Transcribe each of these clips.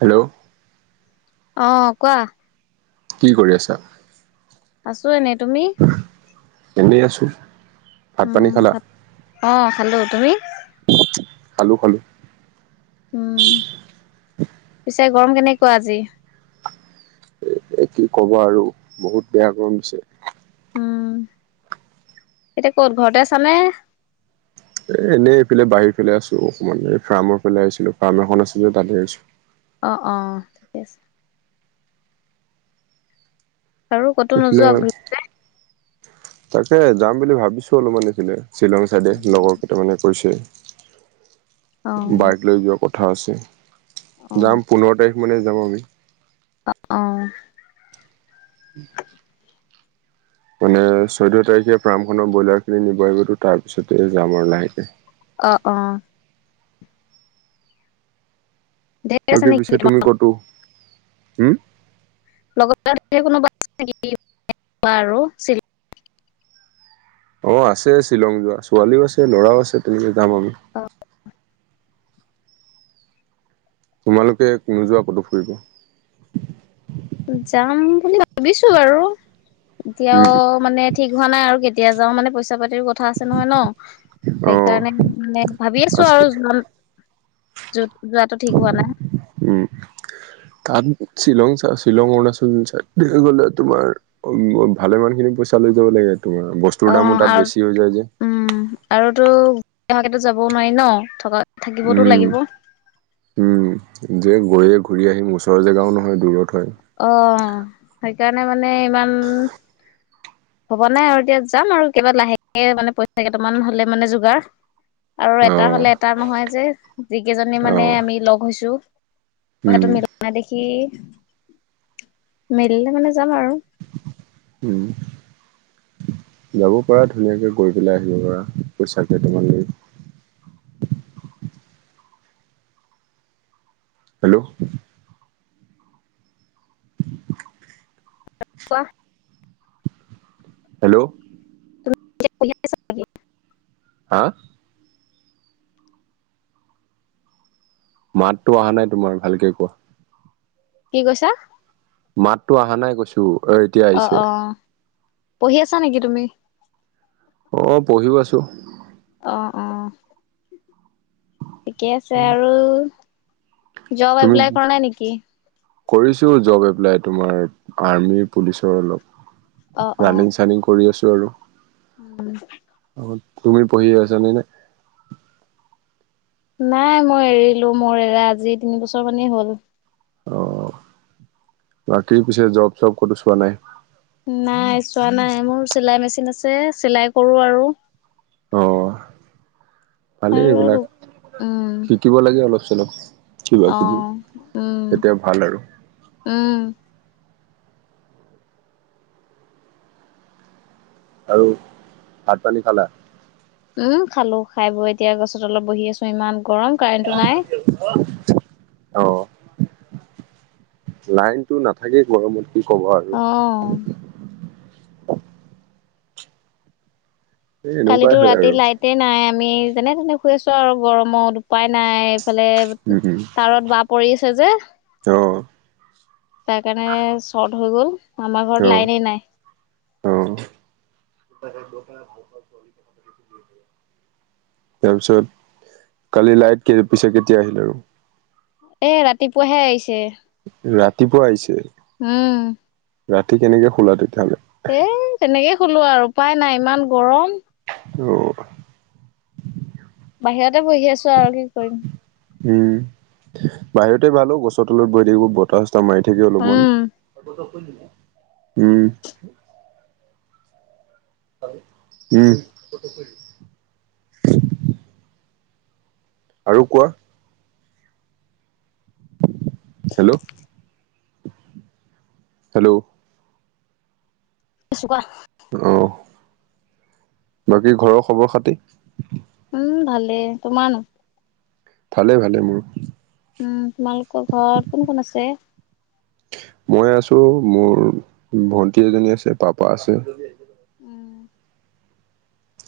Hello, অহ কোৱা। কি কৰি আছা? আছো এনে। [inaudible] এনেই আছো। ভাত পানী উম, খালা? ভাত অহ খালো। তুমি? খালো -খালো। উম, পিছে গৰম কেনেকুৱা আজি? এ কি কবা আৰু বহুত বেয়া গৰম দিছে। উম, এতিয়া ক'ত ঘৰতে আছানে? এ এনেই এইফালে বাহিৰৰ ফালে আছো অকমান এই ফ্ৰামৰ ফালে আহিছিলো ফ্ৰাম এখন আছে যে তাতে আহিছোঁ। অহ - অহ ঠিকে আছে। আৰু কতো এইফালে নোযোৱা ঘূৰিবলে? তাকে যাম বুলি ভাবিছো অলপমান এইফিলে শ্বিলং চাইডে লগৰ কেইটামানে কৈছে। অ বাইক লৈ যোৱা কথা আছে যাম পোন্ধৰ তাৰিখ মানে যাম আমি। অ', - অ', উম মানে চৈধ্য তাৰিখে ফ্ৰাম খনৰ ব্ৰইলাৰ খিনি নিব আহিবতো তাৰপিছতে যাম আৰু লাহেকে। অ', - অ', ধেৰ আছে বাকি পিছে নেকি তোমাৰ তুমি কতো হম? লগত আৰু ধে'ৰ কোনোবা আছে [unintelligible] অহ, আছে শ্বিলং যোৱা ছোৱালীও আছে, ল'ৰাও আছে তেনেকে যাম আমি। তোমালোকে নোযোৱা ক'তো ফুৰিব? যাম বুলি ভাবিছো আৰু উম এতিয়াও মানে ঠিক হোৱা নাই আৰু কেতিয়া যাও মানে পইচা পাতিৰো কথা আছে নহয় ন'? অ' সেইকাৰণে মে ভাবি আছো আছে আৰু [unintelligible] হোৱা নাই [inaudible] উম, তাত শ্বিলং চ শ্বিলং, অৰুণাচল চাইদ পিনে গ'লে তোমাৰ ভালেমান খিনি পইচা লৈ যাব লাগে। তোমাৰ অ বস্তুৰ দামো তাত আৰু বেছি হৈ যায় যে উম [unintelligible] যাবও নোৱাৰি ন' থকা থাকিবতো লাগিব উম- উম যে গৈয়ে ঘূৰি আহিম ওচৰ জেগাও নহয় দূৰত হয়। অ', সেইকাৰণে মানে ইমান ভবা নাই আৰু এতিয়া যাম আৰু কিবা লাহেকে মানে পইচা কেইটামান হলে মানে যোগাৰ। আৰু এটা অ' হলে এটা নহয় যে যিকেইজনী মানে অ' আমি লগ হৈছো। উম মটো মিলা দেখি মিলিলে মানে যাম আৰু। উম যাব পাৰা ধুনীয়াকে গৈ পেলাই আহিব পাৰা পইচা কেইটামান লৈ। হেল্ল' কুৱো? হেল্ল' তুমি কিবা পঢ়ি আছা নিকি? হা মাততো অহা নাই তোমাৰ ভালকে কোৱা? কি কৈছা? মাততো অহা নাই কৈছো এ এতিয়া অ আহিছে। অ পঢ়ি আছা নেকি তুমি? আহ পঢ়িও আছো। অ অ ঠিকে আছে আৰু জব তুমি এপ্লাই কৰা নাই নেকি? কৰিছো জব এপ্লাই তোমাৰ আৰ্মি পুলিচৰ অ অলপ। অ ৰানিং চানিং কৰি আছো আৰু। [inaudible] তুমি পঢ়ি আছ নে নাই? নাই মই এৰিলো মোৰ এৰা আজি তিন বছৰ মানেই হল। অ বাকী পিছে জব চব ক'তো চোৱা নাই? নাই চোৱা নাই মোৰ চিলাই মেচিন আছে চিলাই কৰো আৰু অ ভালেই এইবিলাক আৰু উম শিকিব লাগে অলপ অলপ কিবা অ কিবি উম এতিয়া ভাল আৰু উম আৰু ভাত পানী খালা। উম খালো খাই বৈ এতিয়া গছত অলপ বহি আছো ইমান গৰম কাৰেণ্টটো নাই? অ লাইনতটো নাথাকে গৰমতে অঁহ [unintelligible] এই এনেকুৱাই কালিতো হয় ৰাতি আৰু লাইট নাই? আমি যেনেতেনে শুই আছো আৰু গৰমত উপাই নাই এইফালে উম উম তাৰত বা পৰি আছে যে অ তাৰ কাৰণে শৰ্ট হৈ গল। আমাৰ অ ঘৰত লাইনে নাই। [unintelligible] তাৰ পিছত কালি লাইট পিছে কেতিয়া আহিল আৰু এ ৰাতিপুৱাহে আহিছে। ৰাতিপুৱা আহিছে। উম ৰাতি কেনেকে শুলা তেতিয়াহ'লে এ তেনেকে শুলো আৰু উপায় নাই ইমান গৰম। অ বাহিৰতে বহি আছো আৰু কি কৰিম। উম বাহিৰতে ভালো গছৰ তলত বৈ থাকিব বতাহ মাৰি থাকি অলপমান উম, উম উম আৰু কোৱা? হেল্ল' হেল্ল' এছোপা অহ বাকী ঘৰৰ খবৰ খাতি উম ভালে তোমাৰ ভালে ভালে মোৰো উম তোমালোকৰ ঘৰত কোন কোন আছে? মই আছোঁ মোৰ ভন্টি এজনী আছে পাপা আছে। উম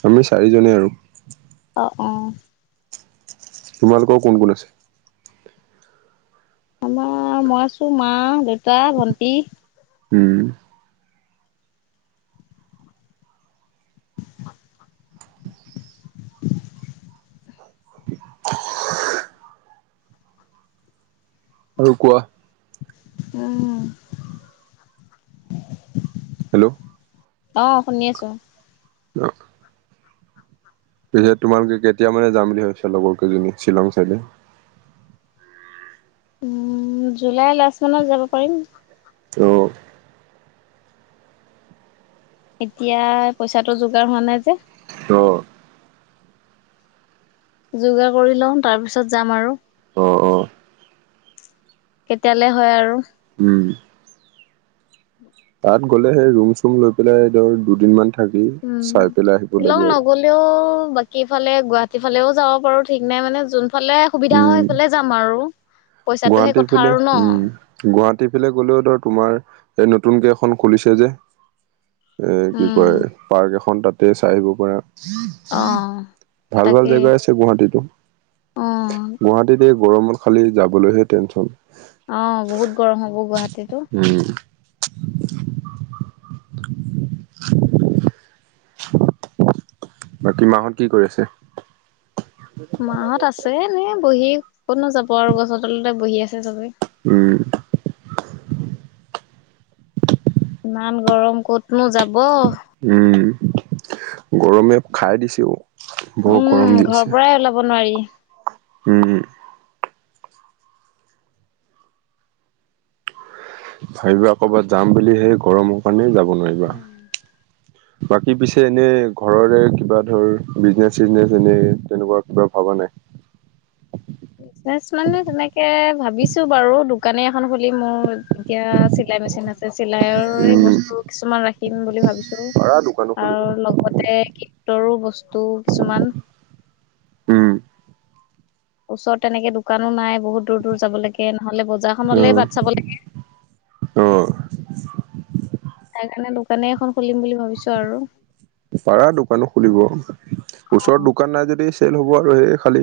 আমি চাৰিজনেই আৰু অহ তোমালোকৰ কোন কোন আছে? আমাৰ মই আছোঁ মা দেউতা ভন্টি উম [unintelligible] [unintelligible] আৰু কোৱা উম হেল্ল' অ শুনি আছোঁ। অ পিছে তোমালোকে কেতিয়া মানে যাম বুলি ভাবিছা লগৰ কেইজনী শ্বিলং চাইডে উম জুলাই লাষ্ট মানত যাব পাৰিম। অ এতিয়া পইচাটো যোগাৰ হোৱা নাই যে অ যোগাৰ কৰি লওঁ তাৰপিছত যাম আৰু অ অ কেতিয়ালে হয় আৰু উম তাত গ'লে সেই ৰুম চুম লৈ পেলাই ধৰ দুদিনমান থ উম লগ নগলেও বাকী ফালে গুৱাহাটী ফালেও যাব পাৰোঁ ঠিক নাই মানে যোনফালে সুবিধা হয় সেইফালে যাম আৰু পইচাটোহে গুৱাহাটীৰ কথা ফালে আৰু ন উম গুৱাহাটী ফালে গলেও ধৰ তোমাৰ এই নতুনকে এখন খুলিছে যে এ কি উম কয় পাৰ্ক এখন তাত তাতে চাই আহিব পাৰা অ ভাল ভাল তাকে জেগাই আছে গুৱাহাটীতো অ গুৱাহাটীত এই গৰমত খালি যাবলৈহে টেনচন অ বহুত গৰম হ'ব গুৱাহাটীতো উম [unintelligible] বাকী মাহঁত কি কৰি আছে‌? মাহঁত আছে এনেয়ে বহি ক'তনো যাব আৰু গছৰ তলতে বহি আছে চবে উম ইমান গৰম ক'তনো যাব উম গৰমে খাই দিছেও বৰ উম গৰম দি ঘৰৰ আছে পৰাই ওলাব নোৱাৰি উম ভাবিবা কৰ'বাত যাম বুলি সেই গৰমৰ কাৰণে যাব নোৱাৰিবা উম বাকী পিছে এনেই ঘৰৰে কিবা ধৰ বিজনেচ চিজনেচ এনে তেনেকুৱা কিবা ভবা নাই [inaudible] বিজনেচ মানে তেনেকে ভাবিছোঁ বাৰু দোকানে এখন খুলিম, মোৰ এতিয়া চিলাই মেচিন আছে চিলাইয়ৰে উম বস্তু কিছুমান ৰাখিম বুলি ভাবিছোঁ পাৰা দোকানো খুলিব। আৰু লগতে কিতৰো বস্তু কিছুমান উম ওচৰত তেনেকে দোকানো নাই বহুত দূৰ দূৰ যাব লাগে নহ'লে বজাৰখনলে অ', বাট চাব লাগে অ', তাৰ কাৰণে দোকানেই এখন খুলিম বুলি ভাবিছোঁ আৰু পাৰা দোকানো খুলিব, অ ওচৰত দোকান নাই যদি ফেইল হ'ব আৰু সেই খালী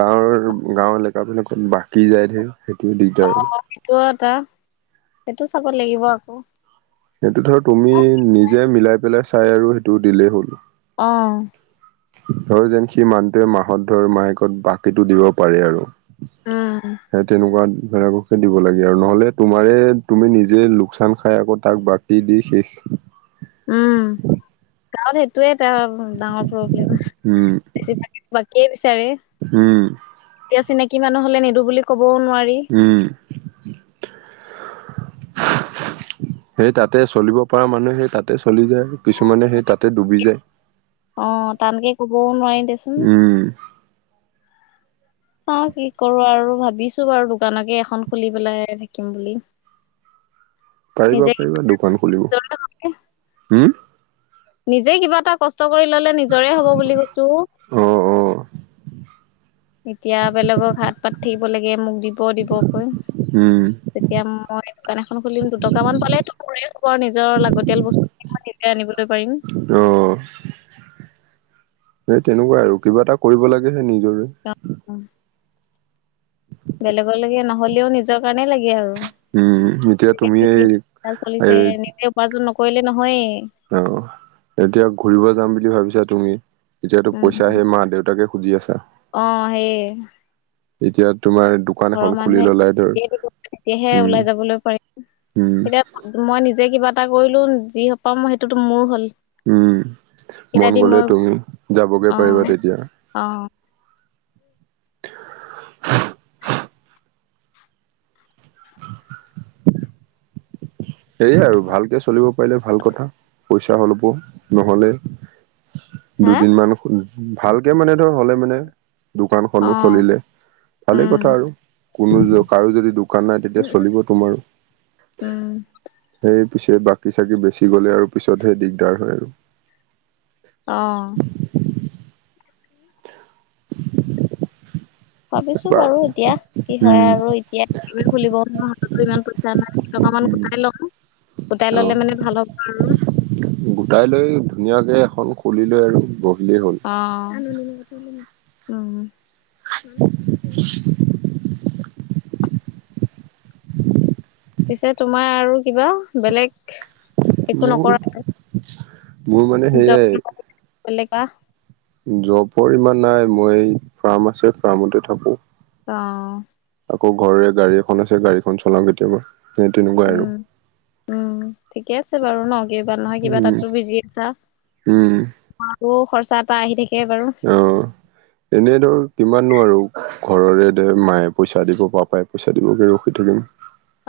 গাঁৱৰ গাঁৱৰ এলেকাবিলাকত বাকী যায় ঢেৰ অ সেইটোও এটা, সেইটো চাব লাগিব আকৌ। সেইটো ধৰ তুমি নিজে মিলাই পেলাই চাই আৰু সেইটো দিলেই হ'ল। আহ আৰু যেন সি মানুটোৱে মাহত ধৰ মাহেকত বাকীটো দিব পাৰে আৰু। উম হে তেনেকুৱা, বেলেগকহে দিব লাগে আৰু নহ'লে তোমাৰে তুমি নিজে লোকচান খাই আকৌ তাক বাকী দি শেষ [inaudible] উম গাঁৱত সেইটোয়ে, এ ডাঙৰ প্ৰব্লেম, উম, বেছি ভাগে বাকীয়ে বিচাৰে। উম, এতিয়া চিনাকি মানুহ হলে নিদো বুলি ক'ব উম সেই তাতে চলিব পৰা মানুহে সেই তাতে চলি যায়। কিছুমানে সেই তাতে ডুবি যায়। অ টানকে কবও নোৱাৰি দেচোন উম [inaudible] চাও কি কৰো আৰু ভাবিছো বাৰু দোকানকে এখন খুলি পেলাই থাকিম বুলি। পাৰিবা নিজে পাৰিবা দোকান খুলিব। নিজৰে হলে হম নিজে কিবা এটা কষ্ট কৰি ললে নিজৰে হব বুলি কৈছো অ অ এতিয়া বেলেগক হাত পাত থাকিব লাগে মোক দিব দিবকৈ উম তেতিয়া মই দোকান এখন খুলিম দুটকা মান পালেটো মোৰে হব আৰু নিজৰ লাগতিয়াল বস্তু তেতিয়া আনিবলৈ পাৰিম। অ [inaudible] সেই তেনেকুৱাই আৰু কিবা এটা কৰিব লাগেহে নিজৰে বেলেগৰলৈকে নহ'লেও নিজৰ কাৰণেই লাগে আৰু উম এতিয়া তুমি এই চলিছে এই নিজে উপাৰ্জন নকৰিলে নহয়েই। অ এতিয়া ঘুৰিব যাম বুলি ভাবিছা তুমি, এতিয়াতো উম পইচা সে মা দেউতাকে খুজি আছা অ সেই এতিয়া তোমাৰ দোকান ঘৰৰ এখন খুলি মানুহে ললাই ধৰ তেতিয়াহে উম ওলাই যাবলৈ পাৰিম। উম এতিয়া মই নিজে কিবা এটা কৰিলো যি পামই সেইটোতো মোৰ হ'ল। উম। কেইটা মন দি গলে মই তুমি যাবগে অ পাৰিবা তেতিয়া। অ [inaudible] সেয়াই আৰু ভালকে চলিব পাৰিলে ভাল কথা, পইচা হলপ নহলে, হা দুদিনমান ভালকে মানে হ'লে মানে অ দোকানখনো চলিলে। ভালেই উম কথা আৰু কোনো কাৰো যদি দোকান নাই তেতিয়া চলিব তোমাৰো। উম পিছে বাকী চাকি বেচি গ'লে আৰু পিছতহে দিগদাৰ হয় আৰু। আহ [inaudible] ভাবিছো বাৰু এতিয়া কি হয় উম আৰু এতিয়া খুলিব নোৱাৰাতো ইমান পইচা নাই। মই মানে উম গোটাই ল‌ওঁ। অ গোটাই লৈ ধুনীয়াকে এখন খুলি লৈ আৰু বহ আহ উম পিছে তোমাৰ আৰু কিবা বেলেগ একো মোৰ নকৰালে মোৰ মানে সেয়াই [unintelligible] জবৰ ইমান নাই মই ফাৰ্ম আছে ফাৰ্মতে থাকো। অ আকৌ ঘৰে গাড়ী এ আছে গাড়ীখন চলাওঁ কেতিয়াবা। তেনেকুৱা উম, আৰু উম ঠিকে আছে বাৰু ন কিবা নহয় কিবা উম তাতো বিজি আছা- উম আৰু খৰচা এটা আহি থাকি। অ এনেই ধৰ, - কিমাননো আৰু ঘৰৰে দে মায়ে পইচা দিব, পাপাই পইচা দিব ৰখি থাকিম।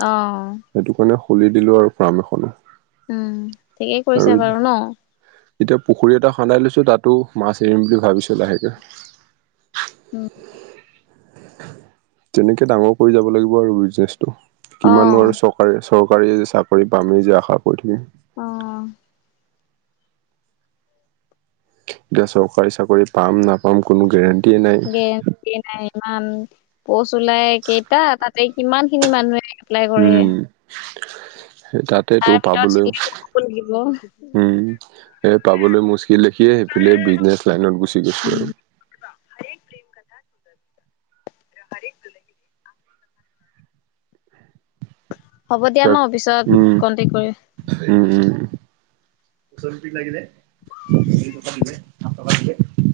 আহ সেইটো কাৰণে খুলি দিলোঁ আৰু ফাৰ্ম এখনে। - উম ঠিকেই কৰিছো বাৰু ন! এতিয়া পুখুৰী এটা খন্দাই লৈছো তাতো মাছ এৰিম বুলি ভাবিছো লাহেকে। উম, তেনেকে ডাঙৰ কৰি যাব লাগিব আৰু বিজনেচটো কিমানো আৰু অ', চৰকাৰে চ চৰকাৰীয়ে যে চাকৰি পামি যে আশা কৰি থাকিম। অ এতিয়া চৰকাৰী চাকৰি পাম নাপাম কোনো গেৰেণ্টি- গেৰেন্টি নাই। পচ ওলাই কেইটা তাতে কিমান খিনি মানুহে, - উম সেই তাতে তাৰ তোৰ ভিতৰত পাবলৈ চিলেক্ট হ'ব লাগিব। উম এ পাবলৈ মোৰ, - লেখিয়ে সেইফালে বিজনেছ লাইনত গুচি গৈছো উম, আৰু। হৰে তলে গৰে [unintelligible] হ'ব দিয়া ন তাক পিছত উম কন্টেক্ট কৰিম। উম উম চপি লে পে পে [unintelligible]